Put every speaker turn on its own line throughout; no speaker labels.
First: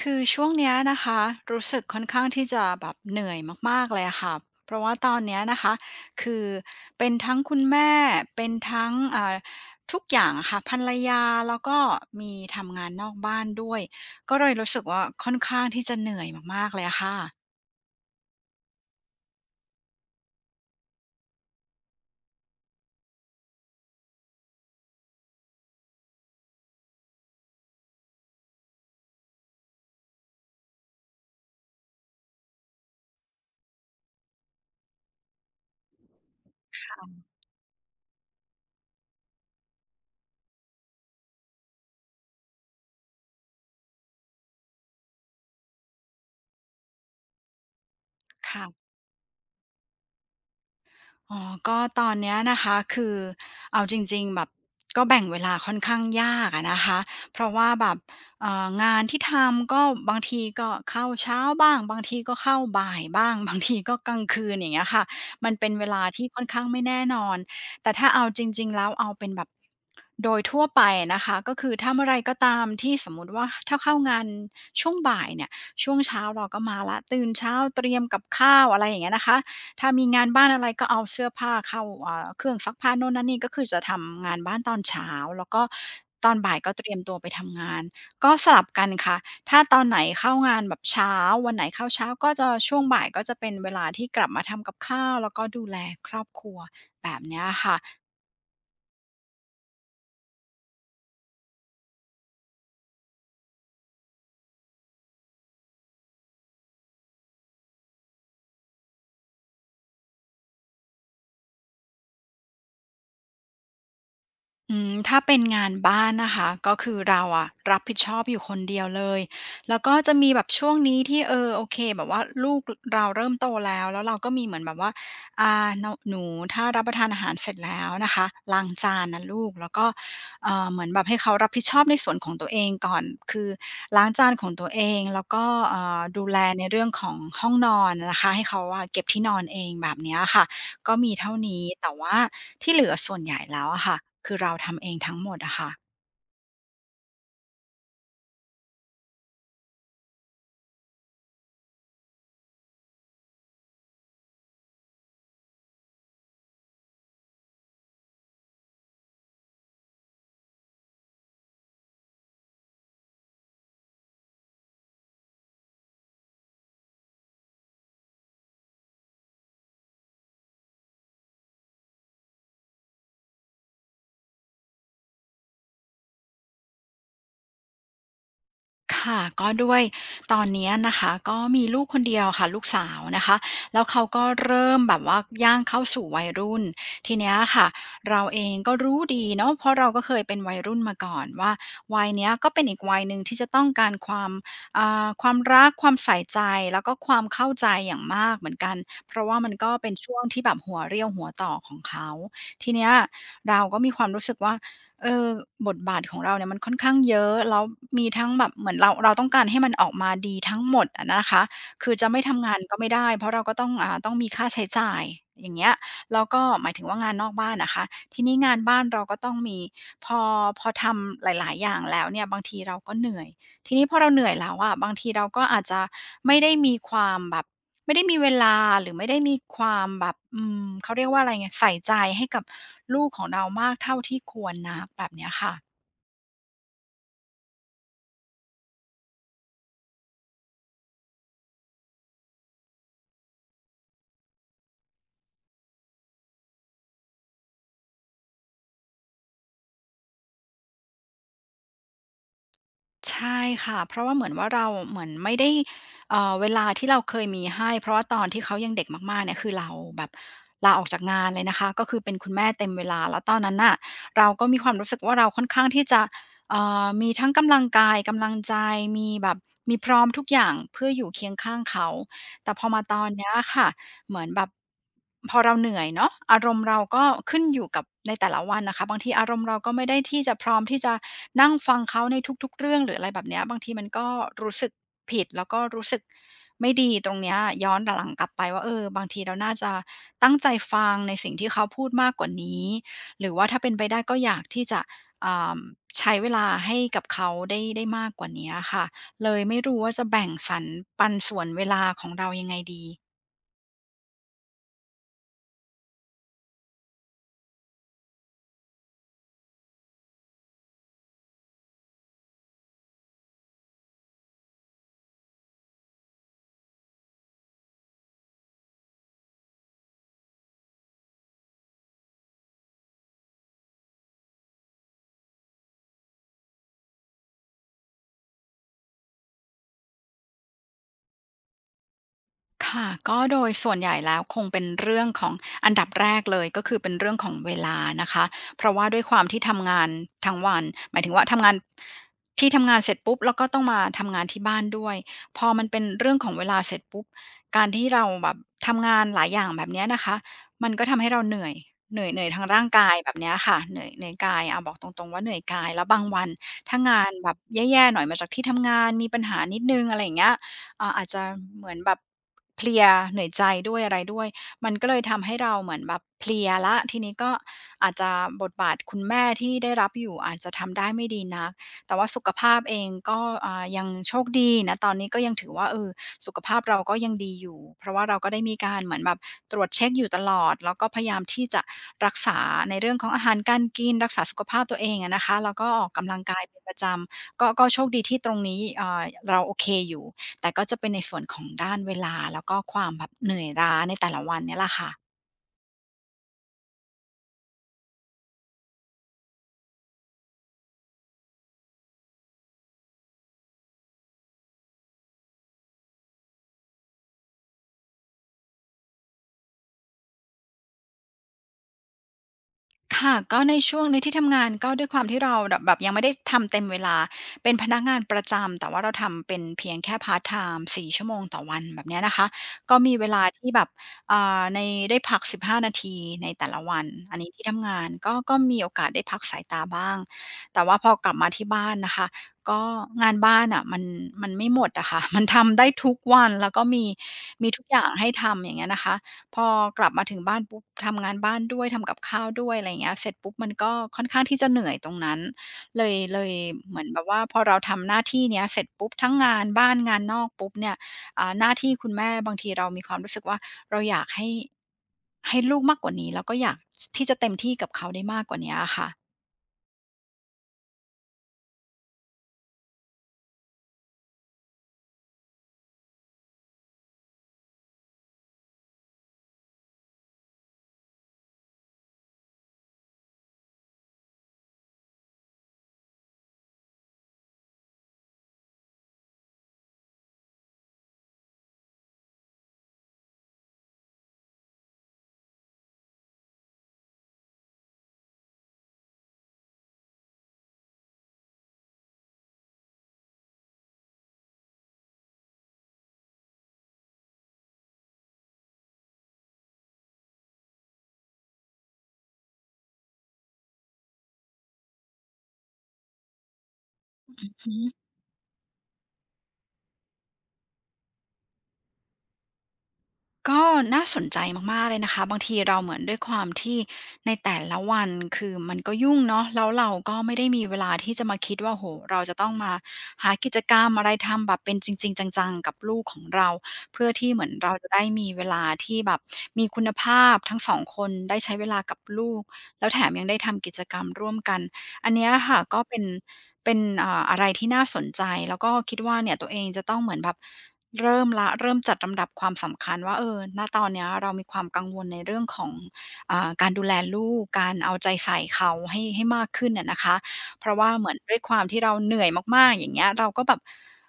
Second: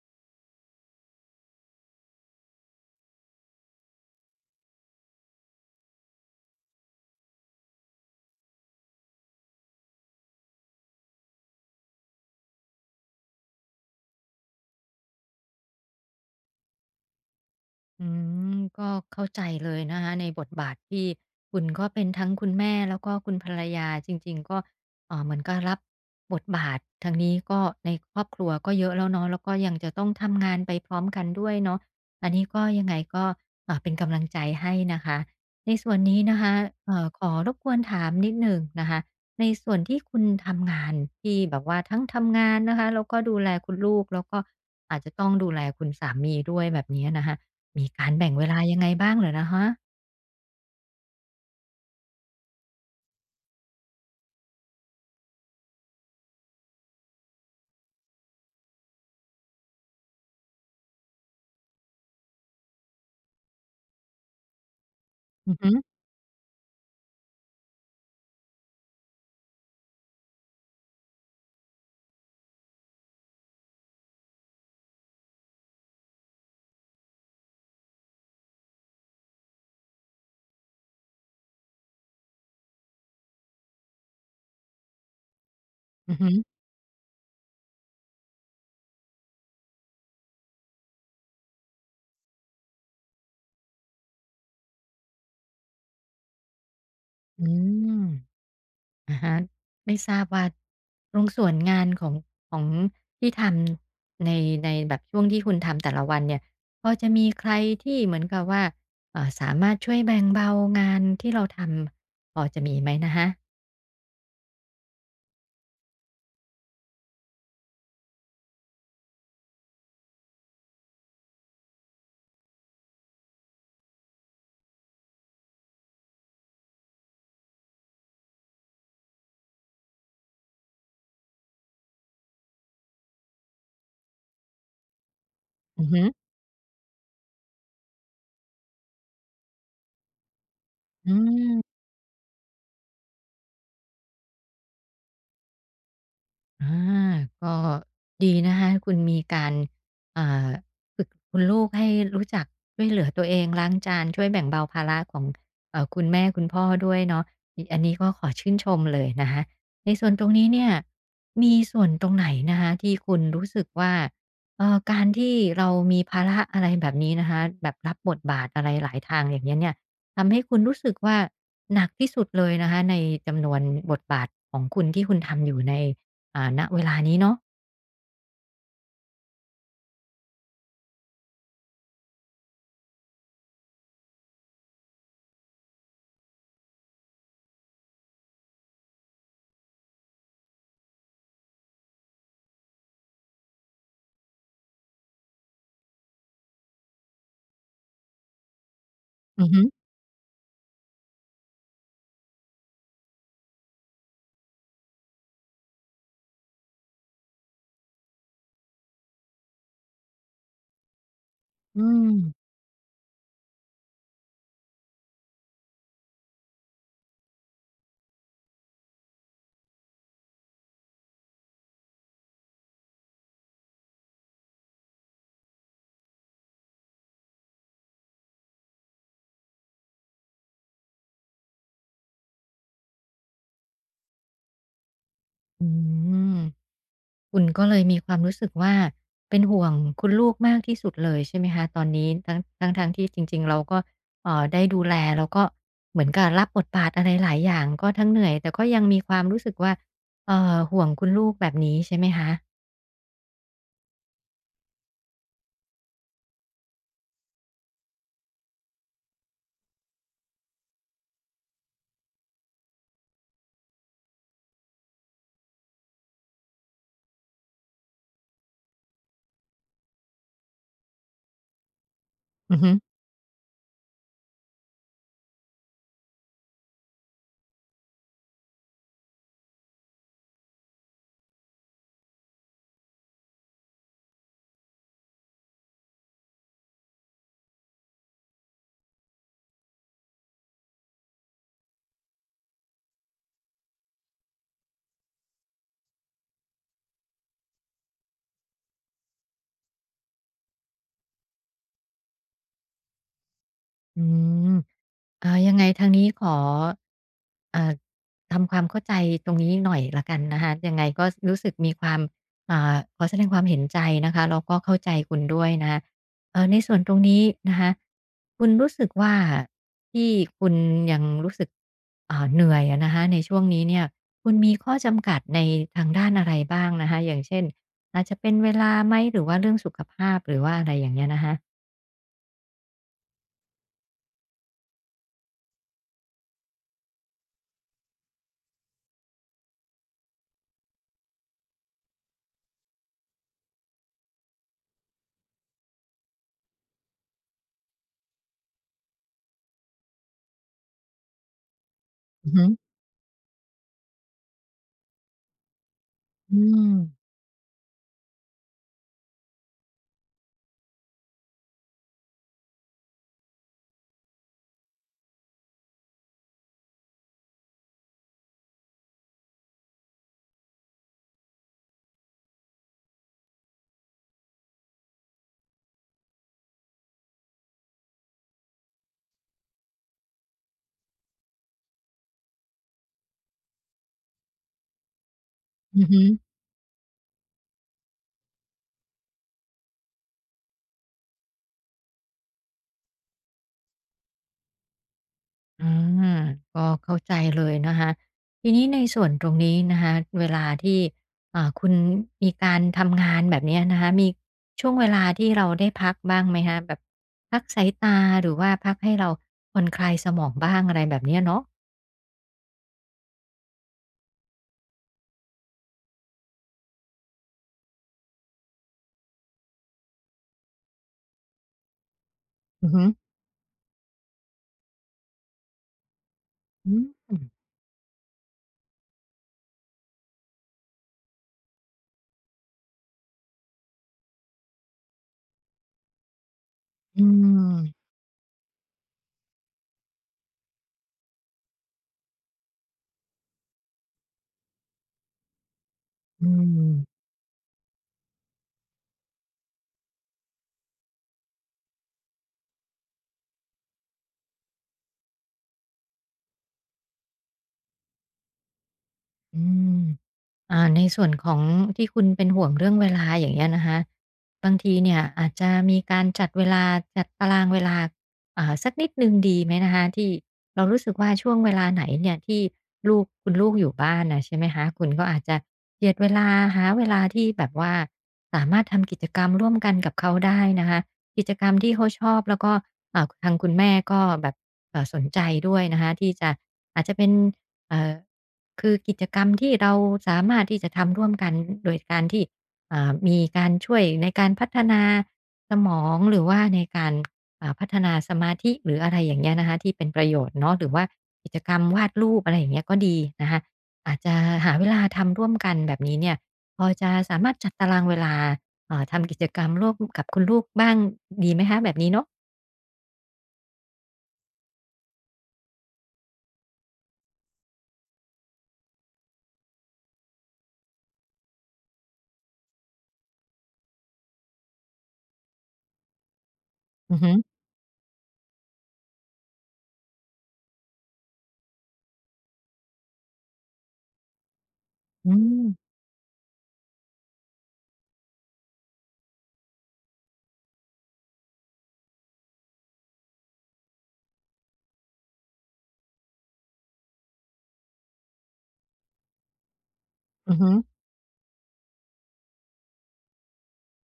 คือช่วงเนี้ยนะคะรู้สึกค่อนข้างที่จะแบบเหนื่อยมากๆเลยอะค่ะเพราะว่าตอนเนี้ยนะคะคือเป็นทั้งคุณแม่เป็นทั้งทุกอย่างอะค่ะภรรยาแล้วก็มีทำงานนอกบ้านด้วยก็เลยรู้สึกว่าค่อนข้างที่จะเหนื่อยมากๆเลยอะค่ะ
อืมก็เข้าใจเลยนะคะในบทบาทที่คุณก็เป็นทั้งคุณแม่แล้วก็คุณภรรยาจริงๆก็เหมือนกับรับบทบาททางนี้ก็ในครอบครัวก็เยอะแล้วเนาะแล้วก็ยังจะต้องทำงานไปพร้อมกันด้วยเนาะอันนี้ก็ยังไงก็เป็นกำลังใจให้นะคะในส่วนนี้นะคะขอรบกวนถามนิดหนึ่งนะคะในส่วนที่คุณทำงานที่แบบว่าทั้งทำงานนะคะแล้วก็ดูแลคุณลูกแล้วก็อาจจะต้องดูแลคุณสามีด้วยแบบเนี้ยนะคะ มีการแบ่งเวลา
ค่ะ
ยังไงบ้างเหรอนะฮะ
อ๋อก็ตอนเนี้ยนะคะคือเอาจริงๆแบบก็แบ่งเวลาค่อนข้างยากอะนะคะเพราะว่าแบบงานที่ทำก็บางทีก็เข้าเช้าบ้างบางทีก็เข้าบ่ายบ้าง บางทีก็กลางคืนอย่างเงี้ยค่ะมั
อื
น
อฮึ
เป็นเวลาที่ค่อนข้างไม่แน่นอนแต่ถ้าเอาจริงๆแล้วเอาเป็นแบบโดยทั่วไปนะคะก็คือถ้าเมื่อไรก็ตามที่สมมุติว่าถ้าเข้างานช่วงบ่ายเนี่ยช่วงเช้าเราก็มาแล้วตื่นเช้าเตรียมกับข้าวอะไรอย่างเงี้ยนะคะ ถ้ามีงานบ้านอะไรก็เอาเสื้อผ้าเข้าเครื่องซักผ้าโน่นนั่นนี่ก็คือจะทำงานบ้านตอนเช้าแล้วก็
อือ
ต
ฮึ
อนบ่ายก็เตรียมตัวไปทำงานก็สลับกันค่ะถ้าตอนไหนเข้างานแบบเช้าวันไหนเข้าเช้าก็จะช่วงบ่ายก็จะเป็นเวลาที่กลับมาทำกับข้าวแล้วก็ดูแลครอบครัวแบบเนี้ย
อื
ค่ะ
มอะฮะไม่ทราบว่าตรงส่วนงานของที่ทำในแบบช่วงที่คุณทำแต่ละวันเนี่ยพอจะมีใครที่เหมือนกับว่าสามารถช่วยแบ่งเบางานที่เราทำพอจะมีไหมนะคะ
อืมถ้าเป็นงานบ้านนะคะก็คือเราอะรับผิดชอบอยู่คนเดียวเลยแล้วก็จะมีแบบช่วงนี้ที่เออโอเคแบบว่าลูกเราเริ่มโตแล้วแล้วเราก็มีเหมือนแบบว่าหนูถ้ารับประทานอาหารเสร็จแล้วนะคะล้างจานนะลูกแล้วก็เหมือนแบบให้เขารับผิดชอบในส่วนของตัวเองก่อนคือล้างจานของตัวเองแล้วก็
อือฮึ
ดูแลในเรื่องของห้องนอนนะคะให้เขาอะเก็บที่นอนเองแบบเนี้ยค่ะ ก็
อื
มีเท่านี้
ม
แต่ว่าที่เหลือส่วนใหญ่แล้วอะค่ะ คือเราทำเองทั้งหมดอะค่ะ
อาก็ดีนะคะคุณมีการอ่าฝึกคุณลูกให้รู้จักช่วยเหลือตัวเองล้างจานช่วยแบ่งเบาภาระของคุณแม่คุณพ่อด้วยเนาะอิอันนี้ก็ขอชื่นชมเลยนะคะในส่วนตรงนี้เนี่ยมีส่วนตรงไหนนะคะที่คุณรู้สึกว่าการที่เรามีภาระอะไรแบบนี้นะคะแบบรับบทบาทอะไรหลายทางอย่างเงี้ยเนี่ยทำให้คุณรู้สึกว่าหนักที่สุดเลยนะคะในจำนวนบทบาทของคุณที่คุณทำอยู่ใน ณเวลานี้เนาะ
ค่ะก็ด้วยตอนเนี้ยนะคะก็มีลูกคนเดียวค่ะลูกสาวนะคะแล้วเขาก็เริ่มแบบว่าย่างเข้าสู่วัยรุ่นทีเนี้ยค่ะเราเองก็รู้ดีเนาะเพราะเราก็เคยเป็นวัยรุ่นมาก่อนว่าวัยเนี้ยก็เป็นอีกวัยหนึ่งที่จะต้องการความความรักความใส่ใจแล้วก็ความเข้าใจอย่างมากเหมือนกันเพราะว่า
อือ
มัน
ฮึ
ก็เป็นช่วงที่แบบหัวเรี่ยวหัวต่อของเขาทีเนี้ยเราก็มีความรู้สึกว่า เออบทบาทของเราเนี่ยมันค่อนข้างเยอะแล้วมีทั้งแบบเหมือนเราต้องการให้มันออกมาดีทั้งหมดอะนะคะ
อื
คือ
ม
จะไม่ทำงานก็ไม่ได้เพราะเราก็ต้องต้องมีค่าใช้จ่ายอย่างเงี้ยแล้วก็หมายถึงว่างานนอกบ้านนะคะทีนี้งานบ้านเราก็ต้องมีพอพอทำหลายๆอย่างแล้วเนี่ยบางทีเราก็เหนื่อยทีนี้พอเราเหนื่อยแล้วอะบางทีเราก็อาจจะไม่ได้มีความแบบ ไม่ได้มีเวลาหรือไม่ได้มีความแบบอืมเขาเรียกว่าอะไรไงใส่ใจให้กับลูกของเรามากเท่าที่ควรนักแบบเนี้ยค่ะ
อืมคุณก็เลยมีความรู้สึกว่าเป็นห่วงคุณลูกมากที่สุดเลยใช่ไหมคะตอนนี้ทั้งทั้งๆที่จริงๆเราก็ได้ดูแลแล้วก็เหมือนกับรับบทบาทอะไรหลายอย่างก็ทั้งเหนื่อยแต่ก็ยังมีความรู้สึกว่าห่วงคุณลูกแบบนี้ใช่ไหมคะ
ใช่ค่ะเพราะว่าเหมือนว่าเราเหมือนไม่ได้เวลาที่เราเคยมีให้เพราะว่าตอนที่เขายังเด็กมากๆเนี่ยคือเราแบบลาออกจากงานเลยนะคะก็คือเป็นคุณแม่เต็มเวลาแล้วตอนนั้นน่ะเราก็มีความรู้สึกว่าเราค่อนข้างที่จะมีทั้งกำลังกายกำลังใจมีแบบมีพร้อมทุกอย่างเพื่ออยู่เคียงข้างเขาแต่
อือ
พอ
ฮึ
มาตอนเนี้ยค่ะ เหมือนแบบพอเราเหนื่อยเนาะอารมณ์เราก็ขึ้นอยู่กับในแต่ละวันนะคะบางทีอารมณ์เราก็ไม่ได้ที่จะพร้อมที่จะนั่งฟังเขาในทุกๆเรื่องหรืออะไรแบบเนี้ยบางทีมันก็รู้สึกผิดแล้วก็รู้สึกไม่ดีตรงเนี้ยย้อนหลังกลับไปว่าเออบางทีเราน่าจะตั้งใจฟังในสิ่งที่เขาพูดมากกว่านี้หรือว่าถ้าเป็นไปได้ก็อยากที่จะอ่าใช้เวลาให้กับเขาได้มากกว่าเนี้ยค่ะเลยไม่รู้ว่าจะแบ่งสรรปันส่วนเวลาของเรายังไงดี
อืมยังไงทางนี้ขออ่าทำความเข้าใจตรงนี้หน่อยละกันนะคะยังไงก็รู้สึกมีความขอแสดงความเห็นใจนะคะแล้วก็เข้าใจคุณด้วยนะคะในส่วนตรงนี้นะคะคุณรู้สึกว่าที่คุณยังรู้สึกเหนื่อยอะนะคะในช่วงนี้เนี่ยคุณมีข้อจำกัดในทางด้านอะไรบ้างนะคะอย่างเช่นอาจจะเป็นเวลาไหมหรือว่าเรื่องสุขภาพหรือว่าอะไรอย่างเงี้ยนะคะ
ค่ะก็โดยส่วนใหญ่แล้วคงเป็นเรื่องของอันดับแรกเลยก็คือเป็นเรื่องของเวลานะคะเพราะว่าด้วยความที่ทำงานทั้งวันหมายถึงว่าทำงานที่ทำงานเสร็จปุ๊บแล้วก็ต้องมาทำงานที่บ้านด้วยพอมันเป็นเรื่องของเวลาเสร็จปุ๊บการที่เราแบบทำงานหลายอย่างแบบเนี้ยนะคะมันก็ทำให้เราเหนื่อยเหนื่อยเหนื่อ
อื
ย
อฮึ
ทางร่างกายแบบเนี้ยค่ะเหนื่อยเหนื่อยกายอาบอกตรงๆว่าเหนื่อยกายแล้วบางวัน
อื
ถ้างา
ม
นแบบแย่ๆหน่อยมาจากที่ทำงานมีปัญหานิดหนึ่งอะไรอย่างเงี้ย เอ่าอาจจะเหมือนแบบเพลียเหนื่อยใจด้วยอะไรด้วยมันก็เลยทำให้เราเหมือนแบบเพลียละทีนี้ก็อาจจะบทบาทคุณแม่ที่ได้รับอยู่อาจจะทำได้ไม่ดีนักแต่ว่าสุขภาพเองก็ยังโชคดีนะ ตอนนี้ก็ยังถือว่าเออสุขภาพเราก็ยังดีอยู่เพราะว่าเราก็ได้มีการเหมือนแบบตรวจเช็กอยู่ตลอดแล้วก็พยายามที่จะรักษาในเรื่องของอาหารการกินรักษาสุขภาพตัวเองอะนะคะแล้วก็อ
อือ
อก
ฮึ
กำลังกายเป็นประจำก็ก็โชคดีที่ตรงนี้เราโอเคอยู่ แต่ก็จะเป็นในส่วนของด้านเวลาแล้วก็ความแบบเหนื่อยล้าในแต่ละวันเนี่ยแหละค่ะ
อาก็เข้าใจเลยนะคะทีนี้ในส่วนตรงนี้นะคะเวลาที่คุณมีการทำงานแบบเนี้ยนะคะมีช่วงเวลาที่เราได้พักบ้างไหมคะแบบพักสายตาหรือว่าพักให้เราผ่อนคลายสมองบ้างอะไรแบบเนี้ยเนาะ
ค่ะก็ในช่วงในที่ทำงานก็ด้วยความที่เราแบบยังไม่ได้ทำเต็มเวลาเป็นพนักงานประจำแต่ว่าเราทำเป็นเพียงแค่พาร์ตไทม์4ชั่วโมงต่อวันแบบเนี้ยนะคะ
อือ
ก็
ฮึ
มีเวลาที่แบบในได้พัก15นาทีในแต่ละ
อื
วั
ม
น
อื
อัน
ม
นี้ที่ทำงานก็ก็มีโอกาสได้พักสายตาบ้างแต่ว่าพอกลับมาที่บ้านนะคะก็งานบ้านน่ะมันมันไม่หมดอะค่ะ มันทำได้ทุกวันแล้วก็มี
อื
มีทุกอ
ม
ย่างให้ทำอย่างเงี้ยนะคะ พอกลับมาถึงบ้านปุ๊บทำงานบ้านด้วยทำกับข้าวด้วยอะไรอย่างเงี้ยเสร็จปุ๊บมันก็ค่อนข้างที่จะเหนื่อยตรงนั้นเลยเลยเหมือนแบบว่าพอเราทำหน้าที่เนี้ยเสร็จปุ๊บทั้งงานบ้านงานนอกปุ๊บเนี่ยหน้าที่คุณแม่บางทีเรามีความรู้สึกว่าเราอยากให้ให้ลูกมากกว่านี้แล้วก็อยากสที่จะเต็มที่กับเขาได้มากกว่าเนี้ยอะค่ะ
อืม ในส่วนของที่คุณเป็นห่วงเรื่องเวลาอย่างเงี้ยนะคะบางทีเนี่ยอาจจะมีการจัดเวลาจัดตารางเวลาสักนิดนึงดีไหมนะคะที่เรารู้สึกว่าช่วงเวลาไหนเนี่ยที่ลูกคุณลูกอยู่บ้านนะใช่ไหมคะคุณก็อาจจะเหียดเวลาหาเวลาที่แบบว่าสามารถทำกิจกรรมร่วมกันกับเขาได้นะคะกิจกรรมที่เขาชอบแล้วก็ทางคุณแม่ก็แบบสนใจด้วยนะคะที่จะอาจจะเป็นเอ่อ คือกิจกรรมที่เราสามารถที่จะทำร่วมกันโดยการที่มีการช่วยในการพัฒนาสมองหรือว่าในการพัฒนาสมาธิหรืออะไรอย่างเงี้ยนะคะที่เป็นประโยชน์เนาะหรือว่ากิจกรรมวาดรูปอะไรอย่างเงี้ยก็ดีนะคะอาจจะหาเวลาทำร่วมกันแบบนี้เนี่ยพอจะสามารถจั
อื
ดตาราง
ม
เวลาทำกิจกรรมร่วมกับคุณลูกบ้างดีไหมคะแบบนี้เนาะ
ก็น่าสนใจมากๆเลยนะคะบางทีเราเหมือนด้วยความที่ในแต่ละวันคือมันก็ยุ่งเนาะแล้วเราก็ไม่ได้มีเวลาที่จะมาคิดว่าโอเราจะต้องมาหากิจกรรมอะไรทำแบบเป็นจริงๆจังๆกับลูกของเราเพื่อ
อือฮึ
ที่เหมือนเราจะได้มีเวลาที่แบบมีคุณภาพทั้งสองคนได้ใช้เวลากับลูกแล้วแถมยังได้ทำกิจกรรมร่วมกันอันเนี้
อื
ยค่ะก็
ม
เป็นเป็นอะไรที่น่าสนใจแล้วก็คิดว่าเนี่ยตัวเองจะต้องเหมือนแบบ เริ่มละเริ่มจัดลำดับความสำคัญว่าเออณตอนเนี้ยเรามีความกังวลในเรื่องของการดูแลลูกการเอาใจใส่เขาให้ให้มากขึ้นอะนะคะ
อือ
เพ
ฮึ
ราะว่าเหมือนด้วยความที่เราเหนื่อยมากๆอย่างเงี้ยเราก็แบบ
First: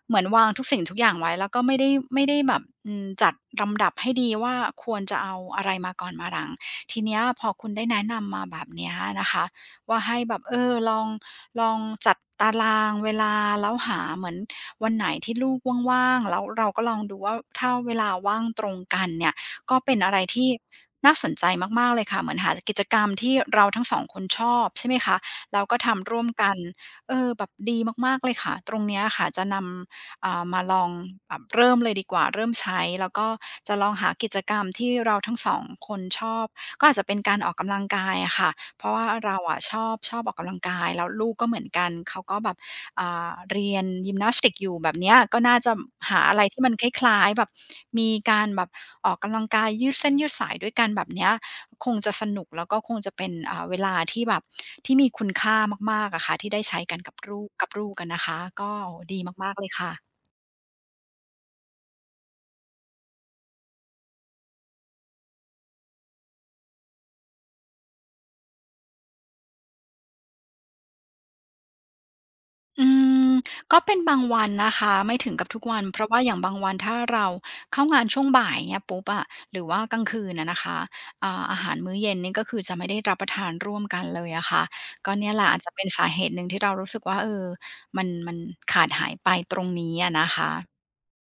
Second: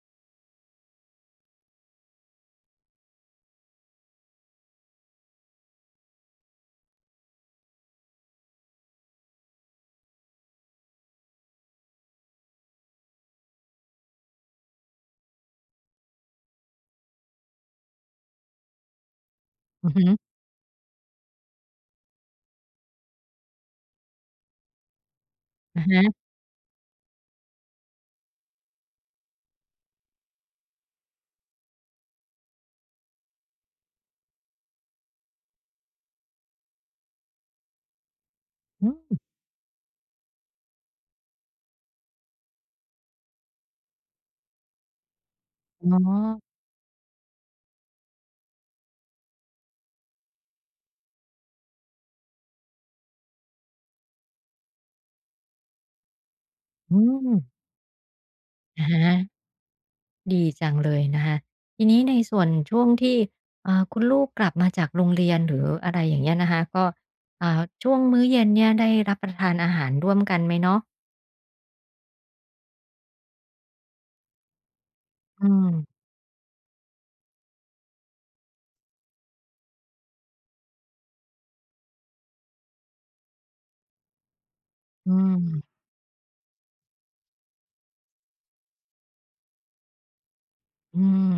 เหมือนวางทุกสิ่งทุกอย่างไว้แล้วก็ไม่ได้ไม่ได้แบบอืมจัดลำดับให้ดีว่าควรจะเอาอะไรมาก่อนมาหลังทีเนี้ยพอคุณได้แนะนำมาแบบเนี้ยนะคะว่าให้แบบเออลองจัดตารางเวลาแล้วหาเหมือน วันไหนที่ลูกว่างๆ แล้วเราก็ลองดูว่าถ้าเวลาว่างตรงกันเนี่ยก็
อือ
เป็น
ฮึ
อะไรที่น่าสนใจมากๆเลยค่ะเหมือนหากิจกรรมที่เราทั้งสองคนชอบใช่ไหมคะแล้วก็
อะ
ทำร่ว
ฮะ
มกันเออแบบดีมากๆเลยค่ะตรงเนี้ยค่ะจะนำมาลองแบบเริ่มเลยดีกว่าเริ่มใช้แล้วก็จะลองหากิจกรรมที่เราทั้ง2คนชอบก็อาจจะเป็นการออกกำลังกายอะค่ะเพ
อื
ราะว่า
ม
เราอะชอบออกกำลังกายแล้วลูกก็เหมือนกันเขาก็แบบ เรียนยิมนาสติกอยู่แบบเนี้ยก็น่าจะ
อ๋อ
หาอะไรที่มันคล้ายๆแบบมีการแบบออกกำลังกายยืดเส้นยืดสายด้วยกันแบบเนี้ยคงจะสนุกแล้วก็คงจะเป็นเวลาที่แบบที่มีคุณค่ามากๆอะค่ะที่ได้ใช้
อื
กันกับ
ม
ลูกกับลูกอะนะคะก็
อะ
โอ้โฮ
ฮะ
ดีมากๆเลยค่ะ
ดีจังเลยนะคะทีนี้ในส่วนช่วงที่คุณลูกกลับมาจากโรงเรียนหรืออะไรอย่างเงี้ยนะคะก็ช่วงมื้อเย็นเนี่ยได้รับประทานอาหารร่วมกันไหมเนาะ
อืมก็เป็นบางวันนะคะไม่ถึง
อื
กับทุก
ม
วันเพราะว่าอย่างบางวันถ้าเราเข้างานช่วงบ่ายเงี้ยปุ๊บอะหรือว่ากลางคืนอะนะคะอาหารมื้อเย็นนี่ก็คือจะไม่ได้รับประทานร่วมกันเลยอะค่ะ
อื
ก็เนี่ยแห
ม
ละอาจจะเป็นสาเหตุหนึ่งที่เรารู้สึกว่าเออมันมันขาดหายไปตรงนี้อะนะคะ
อืม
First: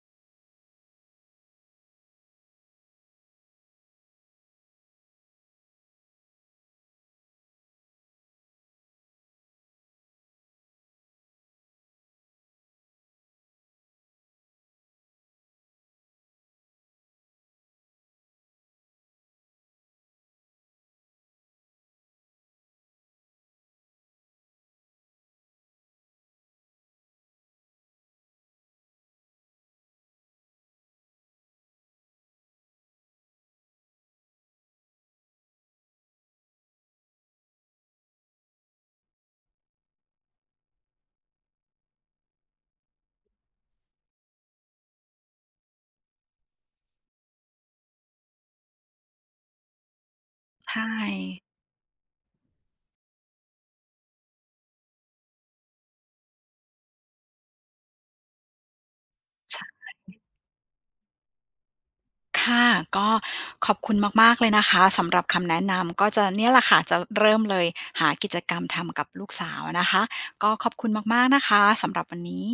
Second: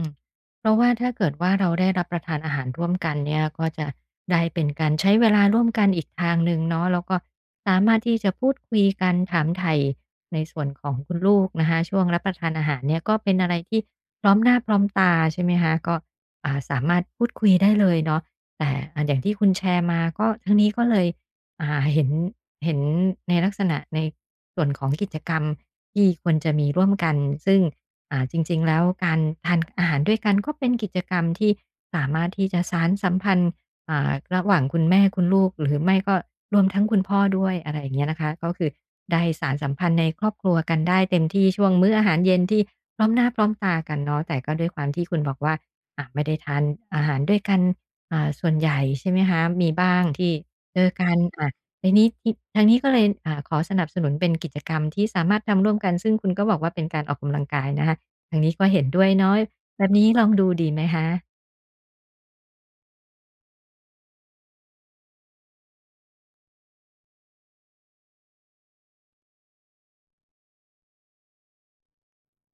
เพราะว่าถ้าเกิดว่าเราได้รับประทานอาหารร่วมกันเนี่ยก็จะได้เป็นการใช้เวลาร่วมกันอีกทางหนึ่งเนาะแล้วก็สามารถที่จะพูดคุยกันถามไถ่ในส่วนของคุณลูกนะคะช่วงรับประทานอาหารเนี่ยก็เป็นอะไรที่พร้อมหน้าพร้อมตาใช่ไหมคะก็สามารถพูดคุยได้เลยเนาะแต่อย่างที่คุณแชร์มาก็ทั้งนี้ก็เลยอ่าเห็นเห็นในลักษณะในส่วนของกิจกรรมที่ควรจะมีร่วมกันซึ่ง จริงๆแล้วการทานอาหารด้วยกันก็เป็นกิจกรรมที่สามารถที่จะสานสัมพันธ์ระหว่างคุณแม่คุณลูกหรือไม่ก็รวมทั้งคุณพ่อด้วยอะไรอย่างเงี้ยนะคะก็คือได้สานสัมพันธ์ในครอบครัวกันได้เต็มที่ช่วงมื้ออาหารเย็นที่พร้อมหน้าพร้อมตากันเนาะแต่ก็ด้วยความที่คุณบอกว่าไม่ได้ทานอาหารด้วยกันส่วนใหญ่ใช่ไหมคะมีบ้างที่เจอ
ใช่
กันทีนี้ที่ทางนี้ก็เลยขอสนับสนุนเป็นกิจกรรมที่สามารถทำร่วมกันซึ่งคุณก็บอกว่าเป็นการออกกำลังกายนะคะ ทางนี้ก็เห็นด้วยเนาะ
ช
แบบนี้ลองดูดีไหมคะ
ค่ะก็ขอบคุณมากๆเลยนะคะสำหรับคำแนะนำก็จะเนี่ยแหละค่ะจะเริ่มเลยหากิจกรรมทำกับลูกสาวอะนะคะก็ขอบคุณมากๆนะคะสำหรับวันนี้